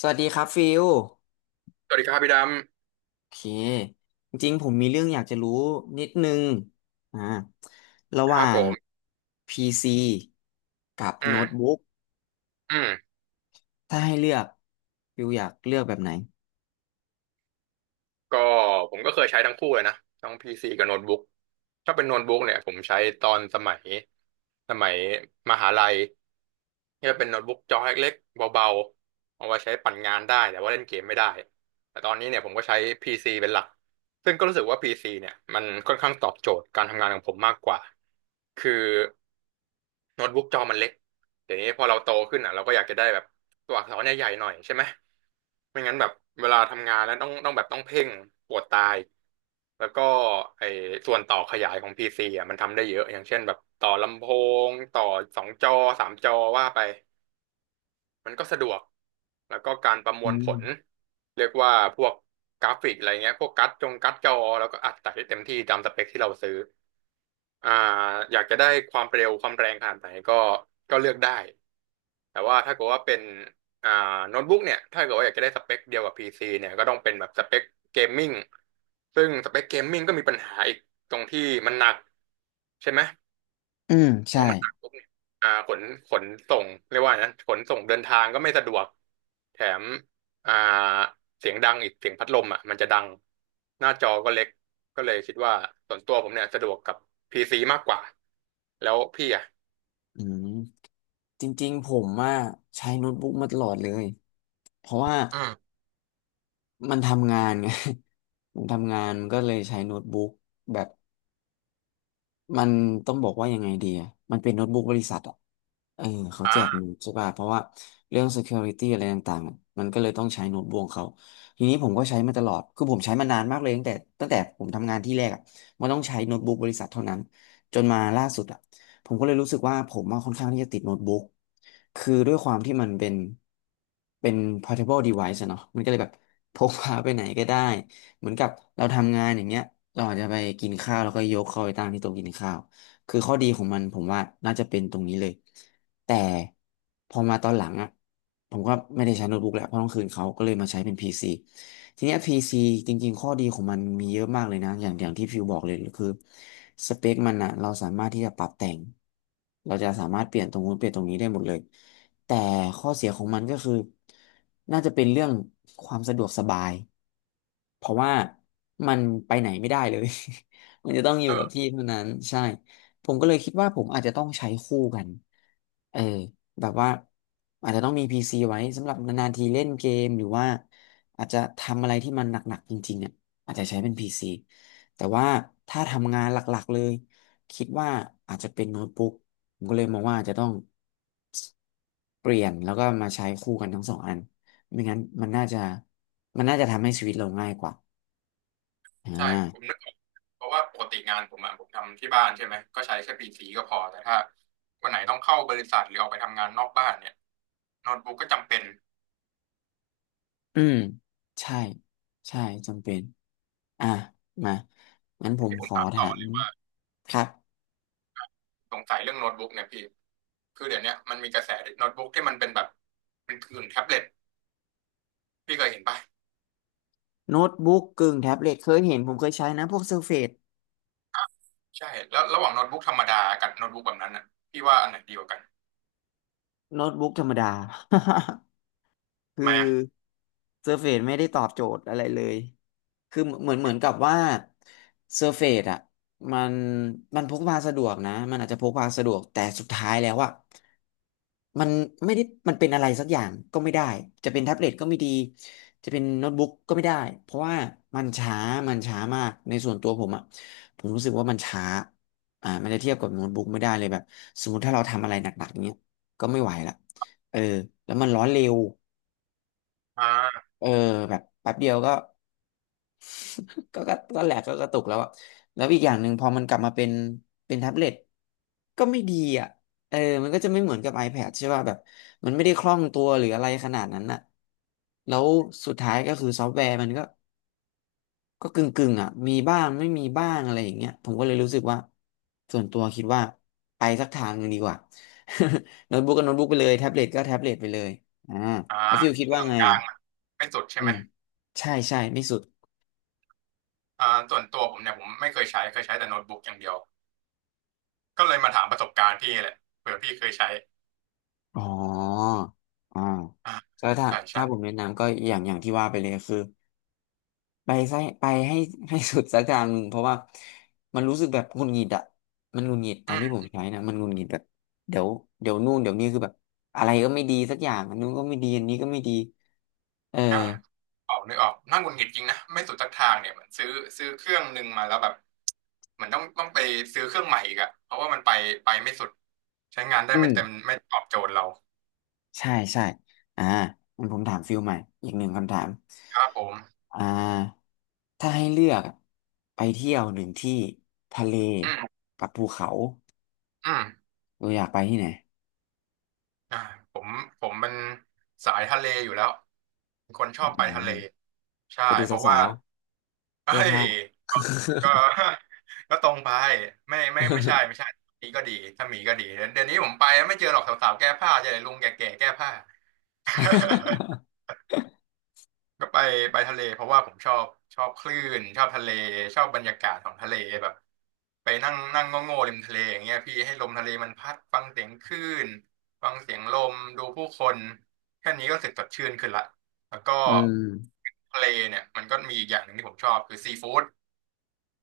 สวัสดีครับฟิลสวัสดีครับพี่ดโอเคจริงๆผมมีเรื่องอยากจะรู้นิดนึงอ่าระำหครัว่าบผง ม PC กับอืโน้มตบุ๊กอืมถ้าให้เลือกฟิลอยากเลือกแบบไหนก็ผมก็เคยใช้ทั้งคู่เลยนะทั้งพีซีกับโน้ตบุ๊กถ้าเป็นโน้ตบุ๊กเนี่ยผมใช้ตอนสมัยสมัยมหาลัยก็จะเป็นโน้ตบุ๊กจอเล็กๆเบาๆเอาไว้ใช้ปั่นงานได้แต่ว่าเล่นเกมไม่ได้ แต่ตอนนี้เนี่ยผมก็ใช้พีซีเป็นหลัก ซึ่งก็รู้สึกว่าพีซีเนี่ยมันค่อนข้างตอบโจทย์การทำงานของผมมากกว่า คือโน้ตบุ๊กจอมันเล็กเดี๋ยวนี้พอเราโตขึ้นอ่ะเราก็อยากจะได้แบบ ตัวอักษรเนี่ยใหญ่หน่อยใช่ไหมไม่งั้นแบบเวลาทำงานแล้วต้องแบบต้องเพ่งปวดตาย แล้วก็ไอ้ส่วนต่อขยายของ PC อ่ะมันทำได้เยอะอย่างเช่นแบบต่อลำโพงต่อสองจอสามจอว่าไปมันก็สะดวกแล้วก็การประมอืวลผมลเรียกว่าพวกกราฟิกอะไรเงี้ยพวกกัดจงกัดจอแล้วก็อัดใส่ได้เต็มที่ตามสเปคที่เราซื้อ อ่าอยากจะได้ความเร็วความแรงขนาดไหนก็เลือกได้แต่ว่าถ้าเกิดว่าเป็นอ่าโน้ตบุ๊กเนี่ยถ้าเกิดว่าอยากจะได้สเปคเดียวกับ PC เนี่ยก็ต้องเป็นแบบสเปคเกมมิ่งซึ่งสเปคเกมมิ่งก็มีปัญหาอีกตรงที่มันหนักใช่ไหม อืมพอใช่มันหนักปุ๊บเนี่ยขนขนส่งเรียกว่านะขนส่งเดินทางก็ไม่สะดวกแถมอ่าเสียงดังอีกเสียงพัดลมอ่ะมันจะดังหน้าจอก็เล็กก็เลยคิดว่าส่วนตัวผมเนี่ยสะดวกกับพีซีมากกว่าแล้วพี่อ่ะอืมจริงๆผมว่าใช้โน้ตบุ๊กมาตลอดเลยเพราะว่าอืมมันทำงานไง ผมทำงานนก็เลยใช้โน้ตบุ๊กแบบมันต้องบอกว่ายังไงดีอะมันเป็นโน้ตบุ๊กบริษัทอะ เออเขาแจกอ่ามันใช่ป่ะเพราะว่าเรื่อง security อะไรต่างๆมันก็เลยต้องใช้โน้ตบุ๊กของเขาทีนี้ผมก็ใช้มาตลอดคือผมใช้มานานมากเลยตั้งแต่ผมทำงานที่แรกอ่ะมันต้องใช้โน้ตบุ๊กบริษัทเท่านั้นจนมาล่าสุดอ่ะผมก็เลยรู้สึกว่าผมมาค่อนข้างที่จะติดโน้ตบุ๊กคือด้วยความที่มันเป็นเป็น portable device อะเนาะมันก็เลยแบบ พกพาไปไหนก็ได้เหมือนกับเราทำงานอย่างเงี้ยเราอาจจะไปกินข้าวแล้วก็ยกเข้าไปตั้งที่โต๊ะกินข้าว คือข้อดีของมันผมว่าน่าจะเป็นตรงนี้เลย แต่พอมาตอนหลังอ่ะผมก็ไม่ได้ใช้โน้ตบุ๊กแล้วเพราะต้องคืนเขาก็เลยมาใช้เป็น PC ทีเนี้ย PC จริงๆข้อดีของมันมีเยอะมากเลยนะอย่างที่ฟิวบอกเลยคือสเปคมันอ่ะเราสามารถที่จะปรับแต่งเราจะสามารถเปลี่ยนตรงนู้นเปลี่ยนตรงนี้ได้หมดเลยแต่ข้อเสียของมันก็คือน่าจะเป็นเรื่องความสะดวกสบายเพราะว่ามันไปไหนไม่ได้เลย มันจะต้องอยู่เอกับอที่เท่านั้นใช่ ผมก็เลยคิดว่าผมอาจจะต้องใช้คู่กันเออแบบว่าอาจจะต้องมี PC ไว้สำหรับนานๆทีเล่นเกมหรือว่าอาจจะทำอะไรที่มันหนักๆจริงๆอ่ะอาจจะใช้เป็น PC แต่ว่าถ้าทำงานหลักๆเลยคิดว่าอาจจะเป็นโน้ตบุ๊กผมก็เลยมองว่าอาจจะต้องเปลี่ยนแล้วก็มาใช้คู่กันทั้งสองอันไม่งั้นมันน่าจะทำให้ชีวิตเราง่ายกว่าอ่ใช่ผมานึกออกเพราะว่าปกติงานผมอ่ะผมทำที่บ้านใช่ไหมก็ใช้แค่พีซีก็พอแต่ถ้าวันไหนต้องเข้าบริษัทหรือออกไปทำงานนอกบ้านเนี่ยโน้ตบุ๊กก็จำเป็นอืมใช่ใช่จำเป็น อ่ะมางั้นผมที่ผขมอถามถาต่อ มครับสงสัยเรื่องโน้ตบุ๊กเนี่ยพี่คือเดี๋ยวเนี้ยมันมีกระแสโน้ตบุ๊กที่มันเป็นแบบเป็นผื่นแท็บเล็ตพี่เคยเห็นป่ะโน้ตบุ๊กกึ่งแท็บเล็ตเคยเห็นผมเคยใช้นะพวกเซอร์เฟซใช่แล้วระหว่างโน้ตบุ๊กธรรมดากับโน้ตบุ๊กแบบนั้นอ่ะพี่ว่าอันไหนดีกว่ากันโน้ตบุ๊กธรรมดา คืทำอไมอ่ะเซอร์เฟซไม่ได้ตอบโจทย์อะไรเลยคือเหมือนกับว่าเซอร์เฟซอ่ะมันพกพาสะดวกนะมันอาจจะพกพาสะดวกแต่สุดท้ายแล้วอ่ะมันไม่ได้มันเป็นอะไรสักอย่างก็ไม่ได้จะเป็นแท็บเล็ตก็ไม่ดีจะเป็นโน้ตบุ๊กก็ไม่ได้เพราะว่ามันช้ามันช้ามากในส่วนตัวผมอ่ะผมรู้สึกว่ามันช้าอ่ามันจะเทียบกับโน้ตบุ๊กไม่ได้เลยแบบสมมติถ้าเราทำอะไรหนักๆเนี้ยก็ไม่ไหวละเออแล้วมันร้อนเร็ว อ่าเออแบบแป๊บเดียวก็ก็แหลกก็กระตุกแล้วอะแล้วอีกอย่างหนึ่งพอมันกลับมาเป็นแท็บเล็ตก็ไม่ดีอ่ะเออมันก็จะไม่เหมือนกับ iPad ใช่ป่ะแบบมันไม่ได้คล่องตัวหรืออะไรขนาดนั้นอ่ะแล้วสุดท้ายก็คือซอฟต์แวร์มันก็กึ่งกึ่งอ่ะมีบ้างไม่มีบ้างอะไรอย่างเงี้ยผมก็เลยรู้สึกว่าส่วนตัวคิดว่าไปสักทางหนึ่งดีกว่า โน้ตบุ๊กก็โน้ตบุ๊กไปเลยแท็บเล็ตก็แท็บเล็ตไปเลยอ่าอ่าแล้วฟิลคิดเคว่ารื่องไงกลาอ่ะงๆอะไม่สุดใช่อืไหมมใช่ใช่ไม่สุด ส่วนตัวผมเนี่ยผมไม่เคยใช้เคยใช้แต่โน้ตบุ๊กอย่างเดียวก็เลยมาถามประสบการณ์พี่แหละเผื่อพี่เคยใช้อ๋ออ่าอ่าก็ถ้าใช่ใช่ ผมแนะนำก็อย่างที่ว่าไปเลยคือไปไส้ไปให้ ให้สุดสักทางหนึ่งเพราะว่ามันรู้สึกแบบหงุดหงิดอะมันหงุดหงิดตอนที่ผมใช้นะมันหงุดหงิดแบบเดี๋ยวนู่นเดี๋ยวนี้คือแบบอะไรก็ไม่ดีสักอย่างอันนู้นก็ไม่ดีอันนี้ก็ไม่ดีเอออ่าออกนึกออกน่าหงุดหงิดจริงนะไม่สุดสักทางเนี่ยเหมือนซื้อเครื่องหนึ่งมาแล้วแบบเหมือนต้องไปซื้อเครื่องใหม่อีกอะเพราะว่ามันไปไม่สุดใช้งานได้อืไม่มเต็มไม่ตอบโจทย์เราใช่ใช่อ่างั้นผมถามฟิลใหม่อีกหนึ่งคำถามครับผมอ่าถ้าให้เลือกอะไปเที่ยวหนึ่งที่ทะเลอืมกับภูเขา อืมเอออยากไปที่ไหนอ่าผมผมเป็นสายทะเลอยู่แล้วเป็นคนชอบไปอ๋อทะเลใช่ไปดูเพราะสาว่าวๆ เฮ้แก้ยผ้า ก็ ก็ตรงไปไม่ไม่ไม่ใช่ไม่ ใช่มีก็ดีถ้ามีก็ดีเดี๋ยวนี้ผมไปไม่เจอหรอกสาวๆแก้ผ้าเจอแต่ลุงแก่ๆแก้ผ้า ก็ไปไปทะเลเพราะว่าผมชอบชอบคลื่นชอบทะเลชอบบรรยากาศของทะเลแบบไปนั่งนั่งโง่ๆริมทะเลอย่างเงี้ยพี่ให้ลมทะเลมันพัดฟังเสียงคลื่นฟังเสียงลมดูผู้คนแค่นี้ก็รู้สึกสดชื่นขึ้นละแล้วก็อืมทะเลเนี่ยมันก็มีอีกอย่างหนึ่งที่ผมชอบคือซีฟู้ด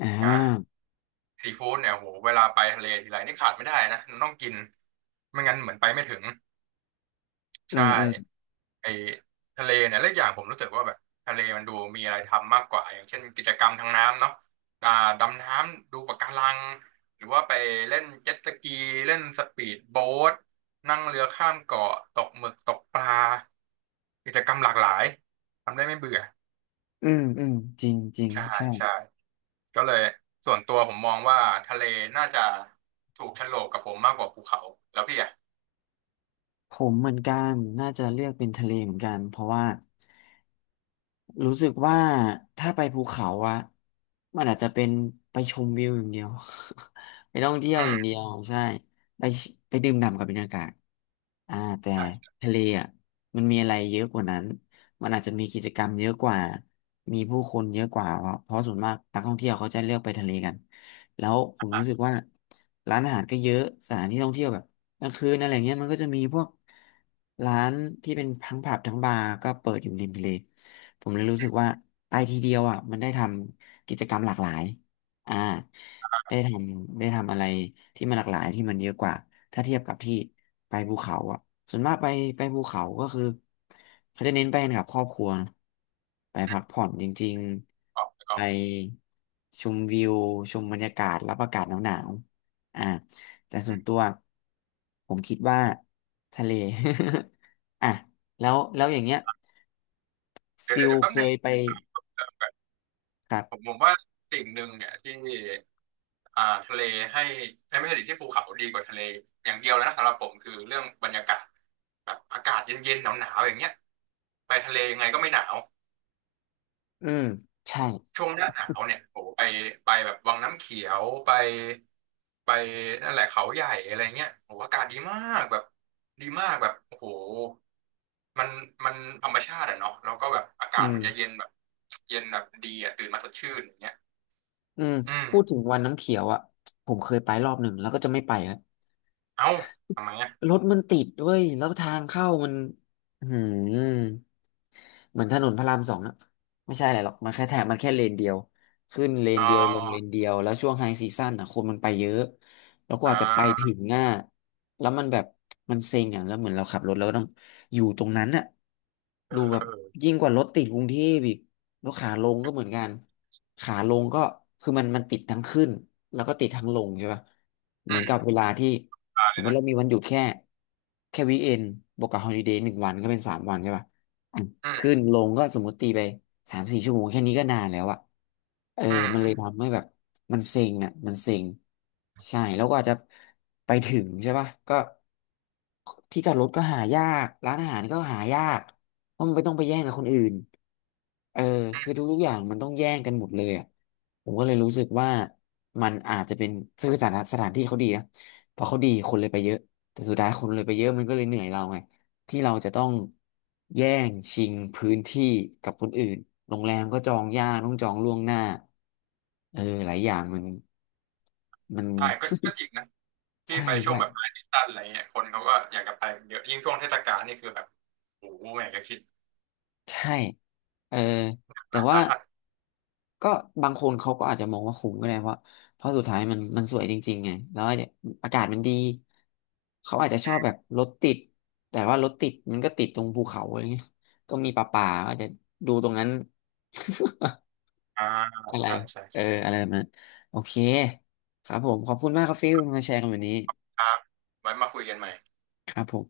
อ่อ่าาซีฟู้ดเนี่ยโหเวลาไปทะเลทีไรนี่ขาดไม่ได้นะต้องกินไม่งั้นเหมือนไปไม่ถึงอืใช่ มอืมไอ้ทะเลเนี่ยและอกอย่างผมรู้สึกว่าแบบทะเลมันดูมีอะไรทำมากกว่าอย่างเช่นกิจกรรมทางน้ำเนาะอ่าดำน้ำดูปะการังหรือว่าไปเล่นเจ็ตสกีเล่นสปีดโบ๊ทนั่งเรือข้ามเกาะตกหมึกตกปลากิจกรรมหลากหลายทำได้ไม่เบื่ออืมอืมจริงจริงใช่ใช่ใช่ก็เลยส่วนตัวผมมองว่าทะเลน่าจะถูกโฉลกกับผมมากกว่าภูเขาแล้วพี่อ่ะผมเหมือนกันน่าจะเลือกเป็นทะเลเหมือนกันเพราะว่า รู้สึกว่าถ้าไปภูเขาอะมันอาจจะเป็นไปชมวิวอย่างเดียว ไปท่องเที่ยวอือย่างเดีมยวใช่ไปไปดื่มด่ำกับบรรยากาศอ่าแต่ใช่ใช่ทะเลอะมันมีอะไรเยอะกว่านั้นมันอาจจะมีกิจกรรมเยอะกว่ามีผู้คนเยอะกว่าเพราะส่วนมากนักท่องเที่ยวเขาจะเลือกไปทะเลกันแล้วผมรู้สึอ่ะกว่าร้านอาหารก็เยอะสถานที่ท่องเที่ยวแบบ กลางคืนอะไรเงี้ยมันก็จะมีพวกร้านที่เป็นทั้งผับทั้งบาร์ก็เปิดอยู่ริมทะเลผมเลยรู้สึกว่าไปทีเดียวอ่ะมันได้ทำกิจกรรมหลากหลายอ่าได้ทำอะไรที่มันหลากหลายที่มันเยอะกว่าถ้าเทียบกับที่ไปภูเขาอ่ะส่วนมากไปภูเขาก็คือเขาจะเน้นไปกันกับครอบครัวนะไปพักผ่อนจริงออกๆอไปอกชมวิวชมบรรยากาศรับอากาศหนาวๆแต่ส่อืวนมตัวผมคิดว่าทะเล อ่ะแล้วอย่างเงี้ยเดี๋ยวฟิเดี๋ยวลเดี๋ยวแป๊บเคนึง ยไปครัผมผบมว่าสิ่งหนึ่งเนี่ยที่ทะเลให้เอ้ยไม่ใช่ดิที่ภูเขาดีกว่าทะเลอย่างเดียวเลยนะสำหรับผมคือเรื่องบรรยากาศแบบอากาศเย็นๆหนาวๆอย่างเงี้ยไปทะเลยังไงก็ไม่หนาวอืมใช่ช่วงหน้าหนาวเนี่ยโอ้โหไปไปแบบวังน้ำเขียวไปไปนั่นแหละเขาใหญ่อะไรเงี้ยโอ้โหอากาศดีมากแบบดีมากแบบโอ้โหมันมันธรรมชาติอะเนาะแล้วก็แบบอากาอืศมมันจะเย็นแบบเย็นแบบดีอะตื่นมาสดชื่นอย่างเงี้ยอืมอืมพูดถึงวันน้ำเขียวอ่ะผมเคยไปรอบหนึ่งแล้วก็จะไม่ไปแล้วเอ้าทำไมอะ รถมันติดด้วยแล้วทางเข้ามันอืม เหมือนถนนพระราม 2นะไม่ใช่อะไรหรอกมันแค่แถบมันแค่เลนเดียวขึ้นเลนอ๋เดียวลงเลนอเดียวแล้วช่วงไฮซีซั่นอ่ะคนมันไปเยอะแล้วกอ่ว่าจะไปถึางง่าแล้วมันแบบมันเซ็งอ่ะแล้วเหมือนเราขับรถแล้วก็ต้องอยู่ตรงนั้นอ่ะเออดูแบบเออยิ่งกว่ารถติดกรุงเทพอีกแล้วขาลงก็เหมือนกันขาลงก็คือมันติดทั้งขึ้นแล้วก็ติดทั้งลงใช่ป่ะเหอืมือนกับเวมลาที่ตายสเลมยมตินะเรามีวันหยุดแค่แค่วีเอนบวกกับฮอลิเดย์1 วันก็เป็น3 วันใช่ป่ะ อืขึ้มนลงก็สมมติตีไป3-4 ชั่วโมงแค่นี้ก็นานแล้วอะเอออืมันเลยมทำให้แบบมันเซ็งอะมันเซ็งใช่แล้วก็อาจจะไปถึงใช่ป่ะก็ที่จอดรถก็หายากร้านอาหารก็หายากเพราะมันไม่ต้องไปแย่งกับคนอื่นเอออืคือมทุกๆอย่างมันต้องแย่งกันหมดเลยอะผมก็เลยรู้สึกว่ามันอาจจะเป็นคือสถานที่เขาดีนะพอเขาดีคนเลยไปเยอะแต่สุดท้ายคนเลยไปเยอะมันก็เลยเหนื่อยเราไง ที่เราจะต้องแย่งชิงพื้นที่กับคนอื่นโรงแรมก็จองยากต้องจองล่วงหน้าเออหลายอย่างมัน มัน ใช่ก็ก็จริงนะ พี่ใช่ไปช่วงใช่แบบปลายซีซั่นอะไรเงี้ยคนเขาก็อยากจะไปเยอะยิ่งช่วงเทศกาลนี่คือแบบโอ้โหอยากะคิดใช่เออแต่หาว่าสาหัสก็บางคนเขาก็อาจจะมองว่าคุ้มก็ได้เพราะเพราะสุดท้ายมันสวยจริงๆไงแล้วอาจจะอากาศมันดี เขาอาจจะชอือบแบบมรถติด แต่ว่ารถติดมันก็ติดตรงภูเขาอะไรเงี้ยก็มีป่าๆก็อาจจะดูตรงนั้น อ่าอะไรใช่ใช่เอออะไรแบบนั้นโอเค ครับผม ขอบคุณมากครับฟิลมาแชร์กันวันนี้ ครับไว้มาคุยกันใหม่ครับผม